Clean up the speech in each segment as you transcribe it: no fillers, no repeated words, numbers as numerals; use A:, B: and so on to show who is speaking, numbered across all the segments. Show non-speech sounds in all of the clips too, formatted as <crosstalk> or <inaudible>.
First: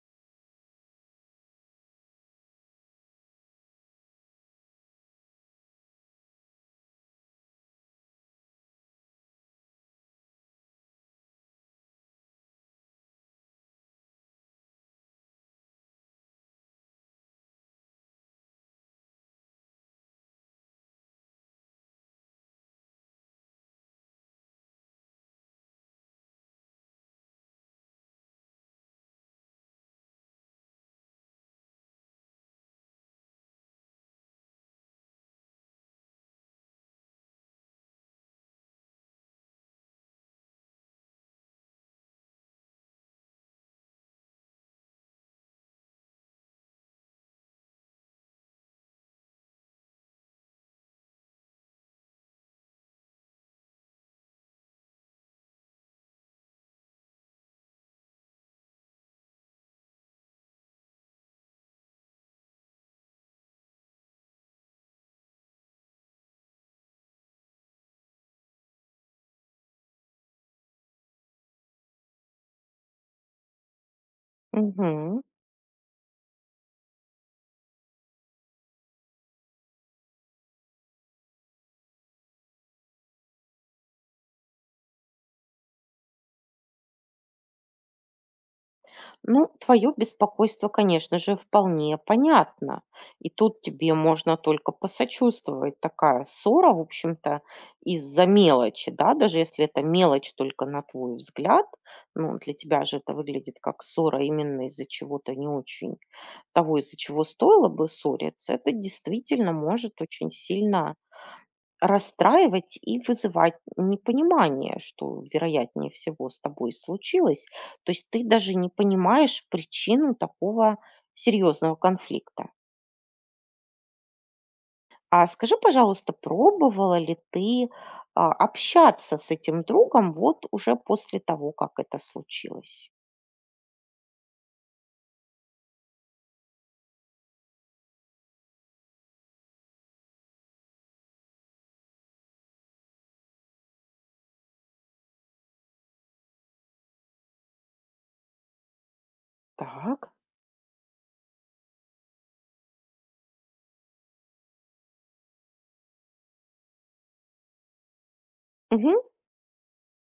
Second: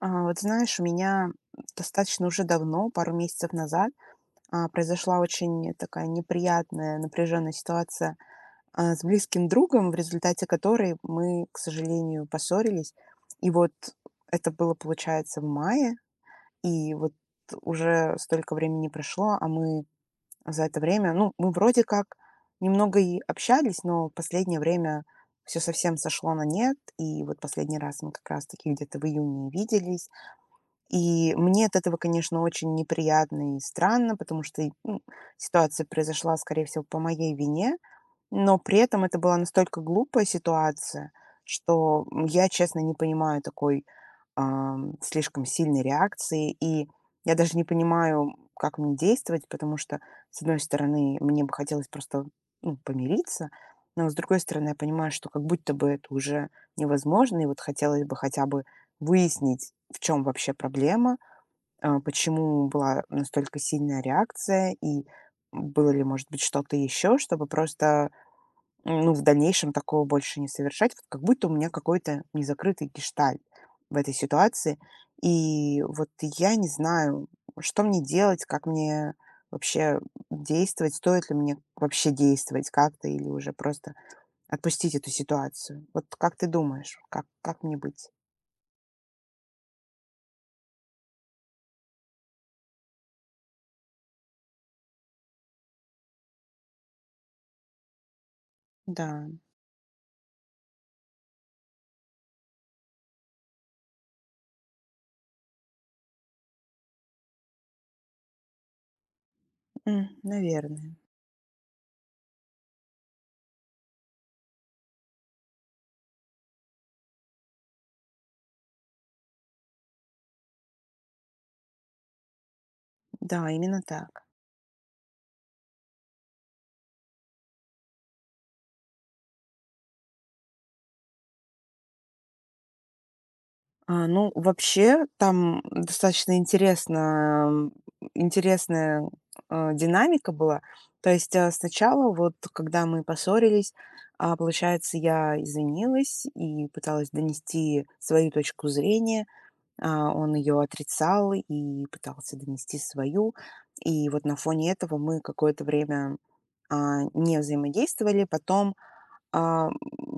A: Вот знаешь, у меня достаточно уже давно, пару месяцев назад, произошла очень такая неприятная, напряженная ситуация с близким другом, в результате которой мы, к сожалению, поссорились. И вот это было, получается, в мае, и вот уже столько времени прошло, а мы за это время, ну, мы вроде как немного и общались, но последнее время все совсем сошло на нет, и вот последний раз мы как раз-таки где-то в июне виделись, и мне от этого, конечно, очень неприятно и странно, потому что, ну, ситуация произошла, скорее всего, по моей вине. Но при этом это была настолько глупая ситуация, что, я, честно, не понимаю такой, слишком сильной реакции. И я даже не понимаю, как мне действовать, потому что, с одной стороны, мне бы хотелось просто, ну, помириться, но, с другой стороны, я понимаю, что как будто бы это уже невозможно. И вот хотелось бы хотя бы выяснить, в чем вообще проблема, почему была настолько сильная реакция и было ли, может быть, что-то еще, чтобы просто ну, в дальнейшем такого больше не совершать. Вот как будто у меня какой-то незакрытый гештальт в этой ситуации.
B: Мгм.
A: И вот я не знаю, что мне делать, как мне вообще действовать, стоит ли мне вообще действовать как-то или уже просто отпустить эту ситуацию. Вот как ты думаешь, как мне быть?
B: Ну, твое беспокойство, конечно же, вполне понятно. И тут тебе можно только посочувствовать. Такая ссора, в общем-то, из-за мелочи, да,
A: Да,
B: даже если это мелочь только на твой взгляд, ну, для тебя же это выглядит как ссора именно из-за чего-то не очень того, из-за чего стоило бы ссориться, это действительно может очень
A: наверное.
B: сильно расстраивать и вызывать непонимание, что, вероятнее всего, с тобой случилось. То есть ты даже не понимаешь причину такого серьезного конфликта.
A: Да, именно так.
B: А скажи, пожалуйста, пробовала ли ты общаться с этим другом вот уже после того, как это случилось?
A: Ну, вообще, там достаточно интересная, динамика была. То есть, сначала, вот когда мы поссорились, получается, я извинилась и пыталась донести свою точку зрения.
B: Так.
A: Он ее отрицал и пытался донести свою. И вот на фоне этого мы какое-то время, не взаимодействовали. Потом
B: Мгм.
A: а,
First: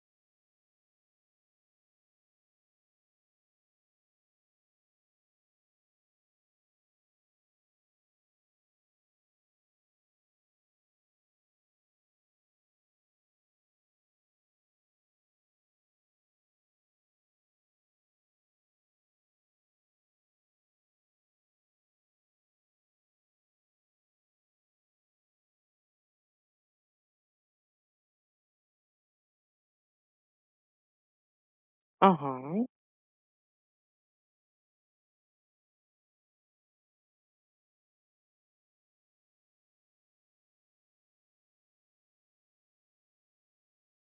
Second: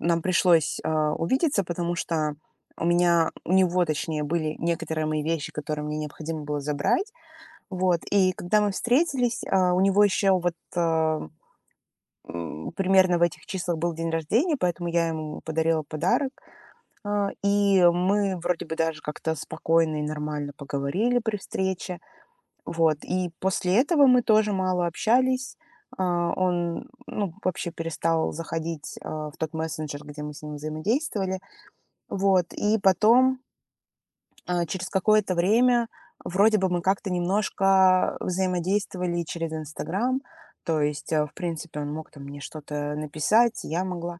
A: нам пришлось, увидеться, потому что у меня у него, точнее, были некоторые мои вещи, которые мне необходимо было забрать. Вот, и когда мы встретились, у него еще вот, примерно в этих числах был день рождения, поэтому я ему подарила подарок. И мы вроде бы даже как-то спокойно и нормально поговорили при встрече. Вот, и после этого мы тоже мало общались. Он, ну, вообще перестал заходить, в тот мессенджер, где мы с ним взаимодействовали.
B: Ага.
A: Вот, и потом, через какое-то время вроде бы мы как-то немножко взаимодействовали через "Инстаграм". То есть, в принципе, он мог там мне что-то написать, я могла.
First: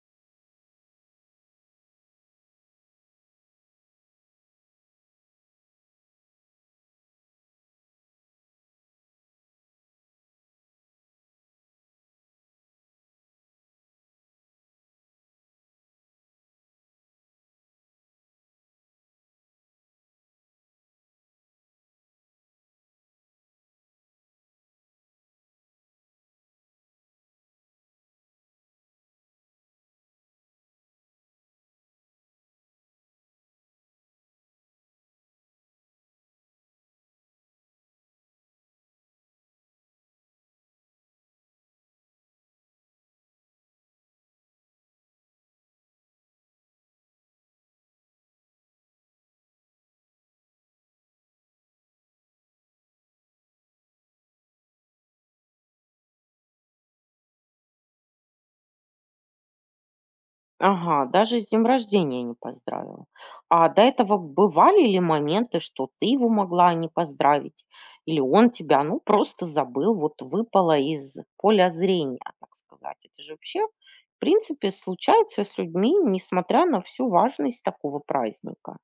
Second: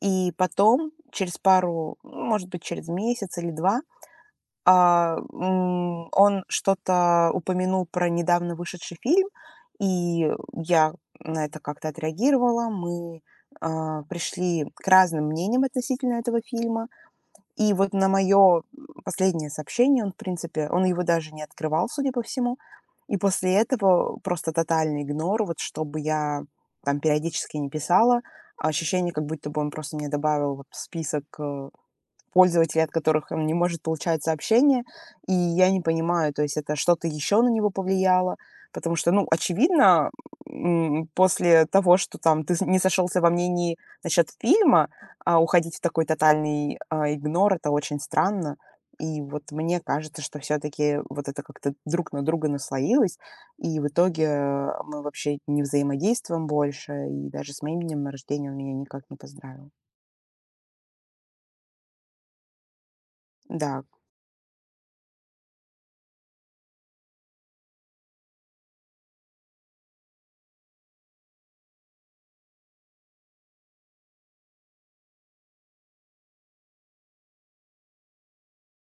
A: И потом, через пару, ну, может быть, через месяц или 2. Он что-то упомянул про недавно вышедший фильм, и я на это как-то отреагировала. Мы, пришли к разным мнениям относительно этого фильма. И вот на мое последнее сообщение он, в принципе, он его даже не открывал, судя по всему. И после этого просто тотальный игнор. Вот чтобы я там периодически не писала, а ощущение, как будто бы он просто мне добавил вот в список, пользователей, от которых он не может получать сообщения. И я не понимаю, то есть это что-то еще на него повлияло, потому что, ну, очевидно, после того, что там ты не сошелся во мнении насчет фильма, а уходить в такой тотальный игнор, это очень странно. И вот мне кажется, что все-таки вот это как-то друг на друга наслоилось, и в итоге мы вообще не взаимодействуем больше, и даже с моим днем рождения он меня никак не поздравил.
B: Ага, даже с днем рождения не поздравила. А
A: Да.
B: до этого бывали ли моменты, что ты его могла не поздравить, или он тебя, ну, просто забыл, вот выпало из поля зрения, так сказать. Это же вообще, в принципе, случается с людьми, несмотря на всю важность такого праздника.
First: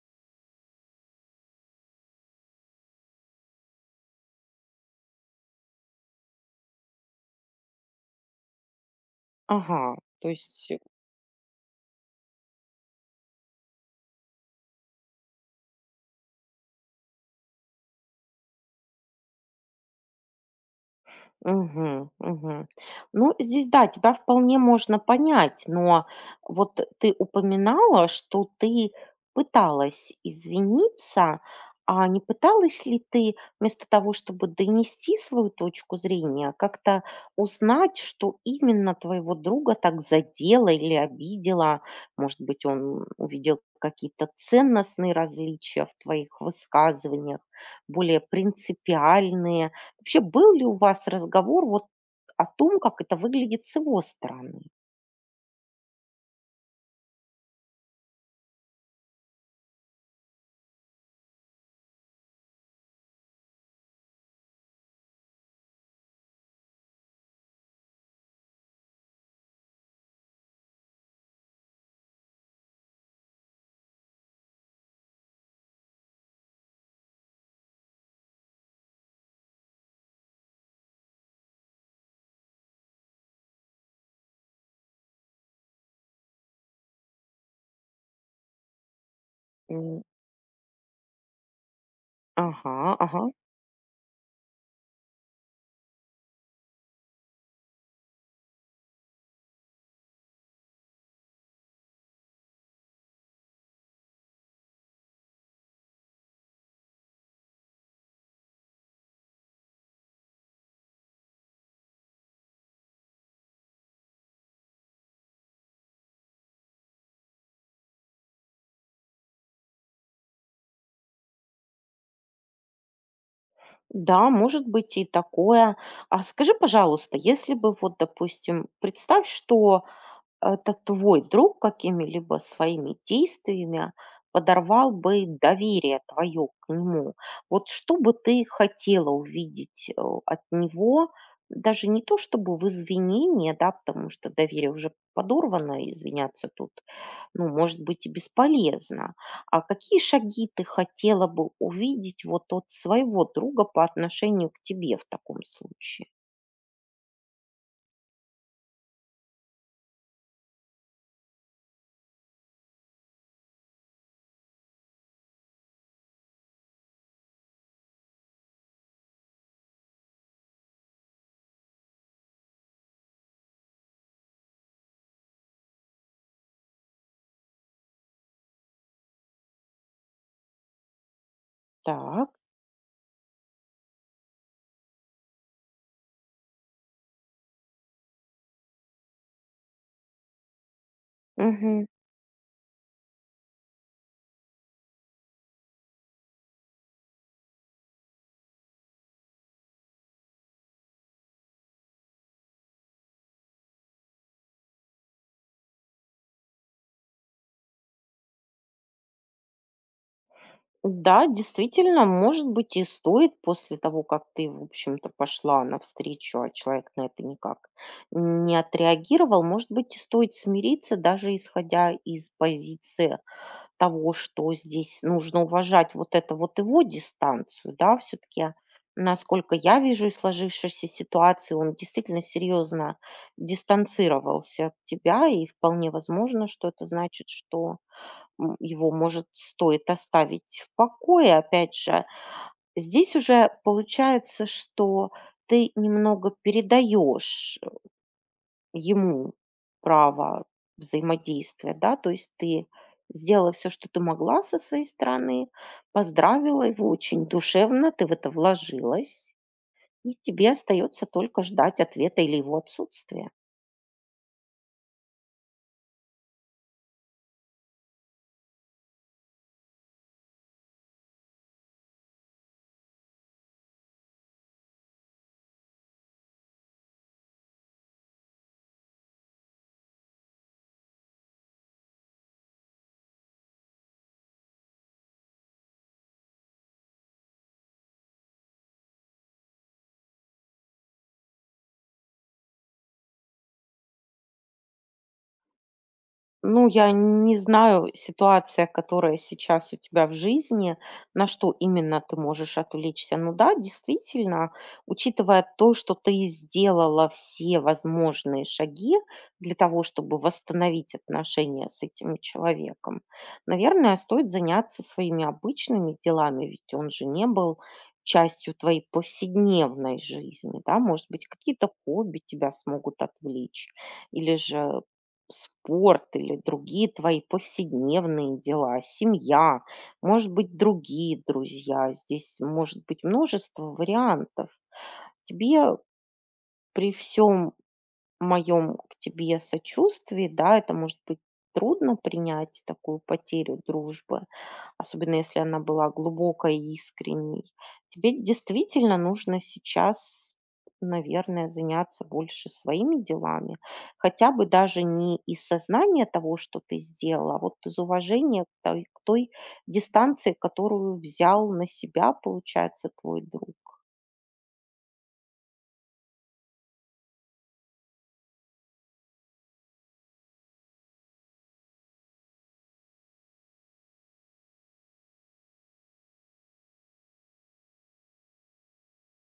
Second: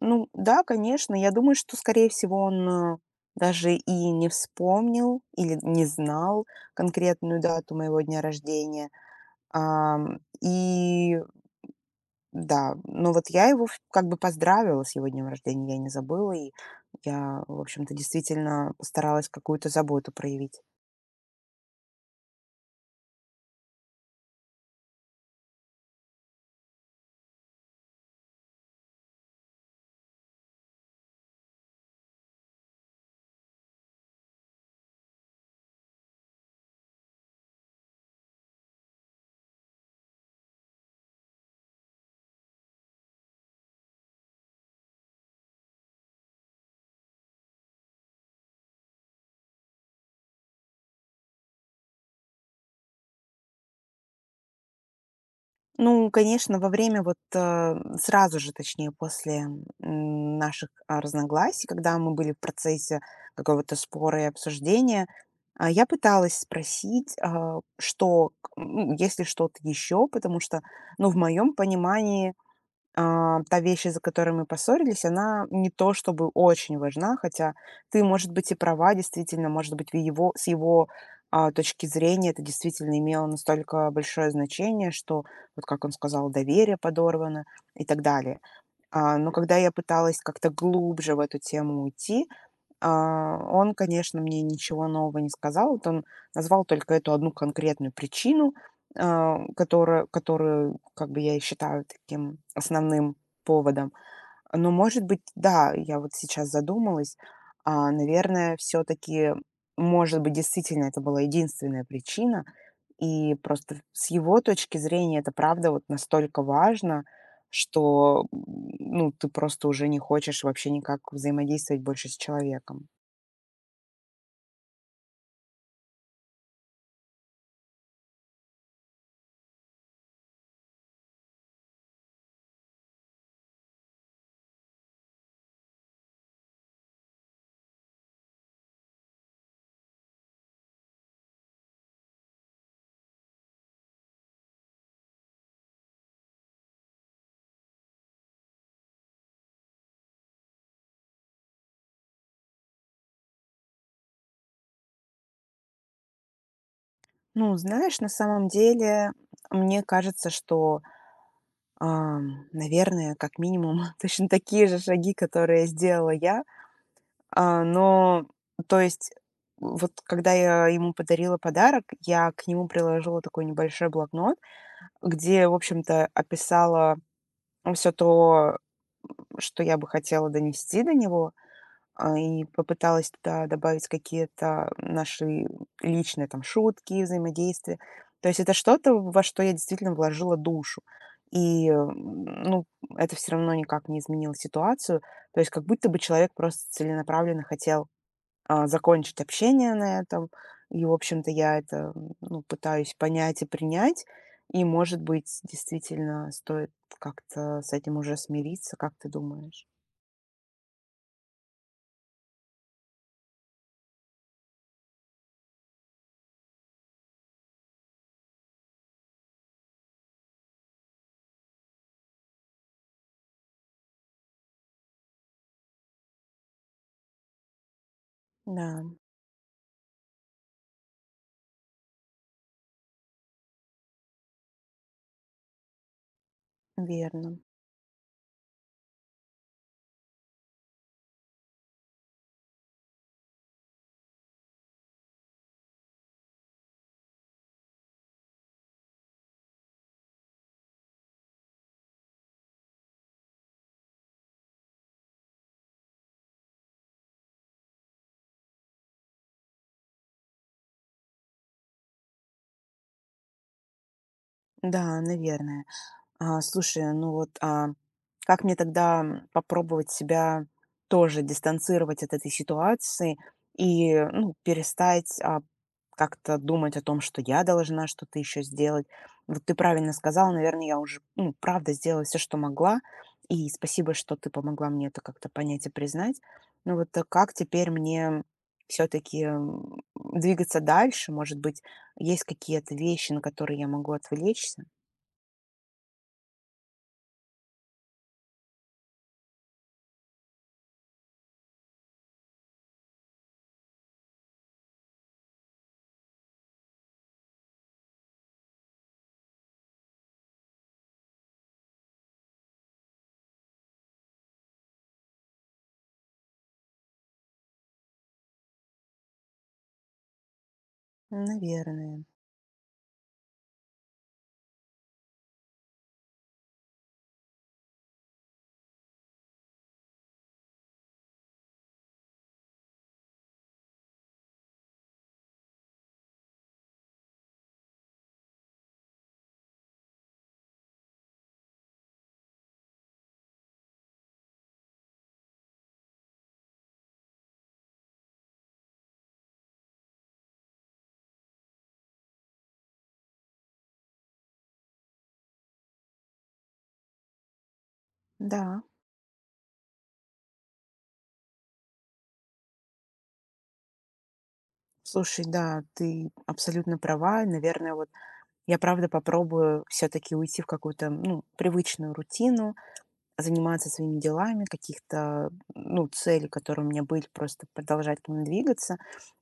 A: Ну да, конечно. Я думаю, что, скорее всего, он даже и не вспомнил или не знал конкретную дату моего дня рождения.
B: Ага, то есть.
A: И да, но вот я его как бы поздравила с его днем рождения, я не забыла, и я, в общем-то, действительно постаралась какую-то заботу проявить.
B: Мгм, мгм. Ну, здесь, да, тебя вполне можно понять, но вот ты упоминала, что ты пыталась извиниться, а не пыталась ли ты вместо того, чтобы донести свою точку зрения, как-то узнать, что именно твоего друга так задело или обидело? Может быть, он увидел какие-то ценностные различия в твоих высказываниях, более принципиальные. Вообще, был ли у вас разговор вот о том, как это выглядит с его стороны?
A: Ну, конечно, во время вот, сразу же, точнее, после, наших, разногласий, когда мы были в процессе какого-то спора и обсуждения, я пыталась спросить, что, к ну, есть что-то еще, потому что, ну, в моем понимании, та вещь, из-за которой мы поссорились, она не то чтобы очень важна, хотя ты, может быть, и права, действительно, может быть, в его, с его точки зрения это действительно имело настолько большое значение, что, вот как он сказал, доверие подорвано и так далее. Но когда я
B: М,
A: пыталась как-то глубже в эту тему уйти,
B: Ага, ага.
A: он, конечно, мне ничего нового не сказал. Вот он назвал только эту одну конкретную причину, которая которую, как бы, я и считаю таким основным поводом. Но, может быть, да, я вот сейчас задумалась, наверное, все таки может быть, действительно это была единственная причина. И просто с его точки зрения это правда вот настолько важно, что, ну, ты просто уже не хочешь вообще никак взаимодействовать больше с человеком.
B: Да, может быть и такое. А скажи, пожалуйста, если бы вот, допустим, представь, что это твой друг какими-либо своими действиями подорвал бы доверие твое к нему. Вот что бы ты хотела увидеть от него, даже не то чтобы в извинении, да, потому что доверие уже подорвано, и извиняться тут, ну, может быть, и бесполезно. А какие шаги ты хотела бы увидеть вот от своего друга по отношению к тебе в таком случае?
A: Ну, знаешь, на самом деле, мне кажется, что, наверное, как минимум, <laughs> точно такие же шаги, которые сделала я. Но, то есть, вот когда я ему подарила подарок, я к нему приложила такой небольшой блокнот, где, в общем-то, описала все то, что я бы хотела донести до него.
B: Так.
A: И попыталась туда добавить какие-то наши личные там шутки, взаимодействия. То есть это что-то, во что я действительно вложила душу. И, ну, это все равно никак не изменило ситуацию. То есть как будто бы человек просто целенаправленно хотел закончить общение на этом. И, в общем-то, я это ну, пытаюсь понять и принять. И, может быть, действительно стоит как-то с этим уже смириться, как ты думаешь?
B: Да, действительно, может быть, и стоит после того, как ты, в общем-то, пошла навстречу, а человек на это никак не отреагировал, может быть, и стоит смириться, даже исходя из позиции того, что здесь нужно уважать вот это вот его дистанцию, да, все-таки,
A: Да,
B: насколько я вижу из сложившейся ситуации, он действительно серьезно дистанцировался от тебя, и вполне возможно, что это значит,
A: верно.
B: что его, может, стоит оставить в покое, опять же. Здесь уже получается, что ты немного передаешь ему право взаимодействия, да, то есть ты сделала все, что ты могла со своей стороны, поздравила его очень душевно, ты в это вложилась, и тебе остается только ждать ответа или его отсутствия.
A: Да, наверное. Слушай, ну вот, как мне тогда попробовать себя тоже дистанцировать от этой ситуации и, ну, перестать как-то думать о том, что я должна что-то еще сделать? Вот ты правильно сказала, наверное, я уже, ну, правда сделала все, что могла, и спасибо, что ты помогла мне это как-то понять и признать. Ну вот а как теперь мне все-таки двигаться дальше? Может быть, есть какие-то вещи, на которые я могу отвлечься?
B: Ну, я не знаю, ситуация, которая сейчас у тебя в жизни, на что именно ты можешь отвлечься. Ну да, действительно, учитывая то, что ты сделала все возможные шаги для того, чтобы восстановить отношения с этим человеком, наверное, стоит заняться своими обычными делами, ведь он же не был частью твоей повседневной жизни, да, может быть, какие-то
A: Наверное.
B: хобби тебя смогут отвлечь, или же спорт или другие твои повседневные дела, семья, может быть, другие друзья. Здесь может быть множество вариантов. Тебе, при всем моем к тебе сочувствии, да, это может быть трудно принять такую потерю дружбы, особенно если она была глубокой и искренней. Тебе действительно нужно сейчас, наверное, заняться больше своими делами, хотя бы даже не из сознания того, что ты сделала, а вот из уважения
A: Да.
B: к той дистанции, которую взял на себя, получается, твой друг.
A: Слушай, да, ты абсолютно права. И, наверное, вот я правда попробую все-таки уйти в какую-то, ну, привычную рутину, заниматься своими делами, каких-то, ну, целей, которые у меня были, просто продолжать к ним двигаться.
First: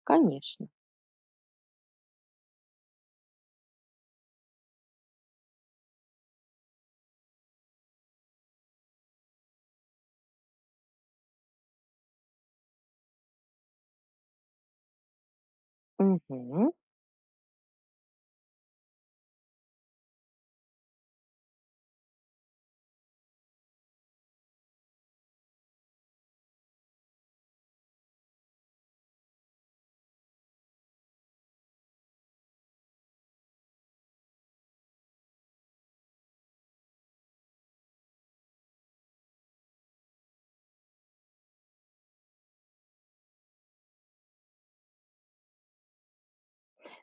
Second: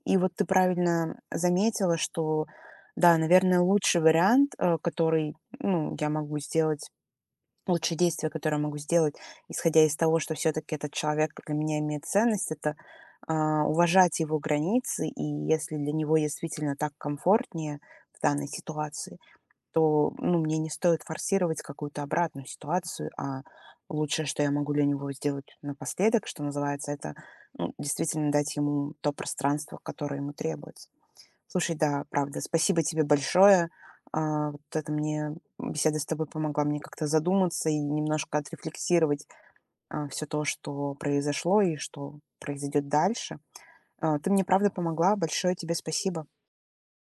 A: И вот ты
B: Конечно.
A: правильно заметила, что, да, наверное, лучший вариант, который, ну, я могу сделать, лучшее действие, которое я могу сделать, исходя из того, что все-таки этот человек для меня имеет ценность, это уважать его границы, и если для него
B: Мгм.
A: действительно так комфортнее в данной ситуации, то ну, мне не стоит форсировать какую-то обратную ситуацию, а лучшее, что я могу для него сделать напоследок, что называется, это ну, действительно дать ему то пространство, которое ему требуется. Слушай, да, правда, спасибо тебе большое. Вот это мне беседа с тобой помогла мне как-то задуматься и немножко отрефлексировать все то, что произошло и что произойдет дальше. Ты мне правда помогла. Большое тебе спасибо.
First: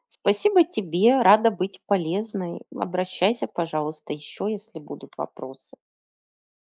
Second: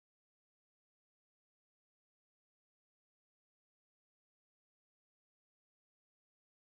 B: Спасибо тебе, рада быть полезной. Обращайся, пожалуйста, еще, если будут вопросы.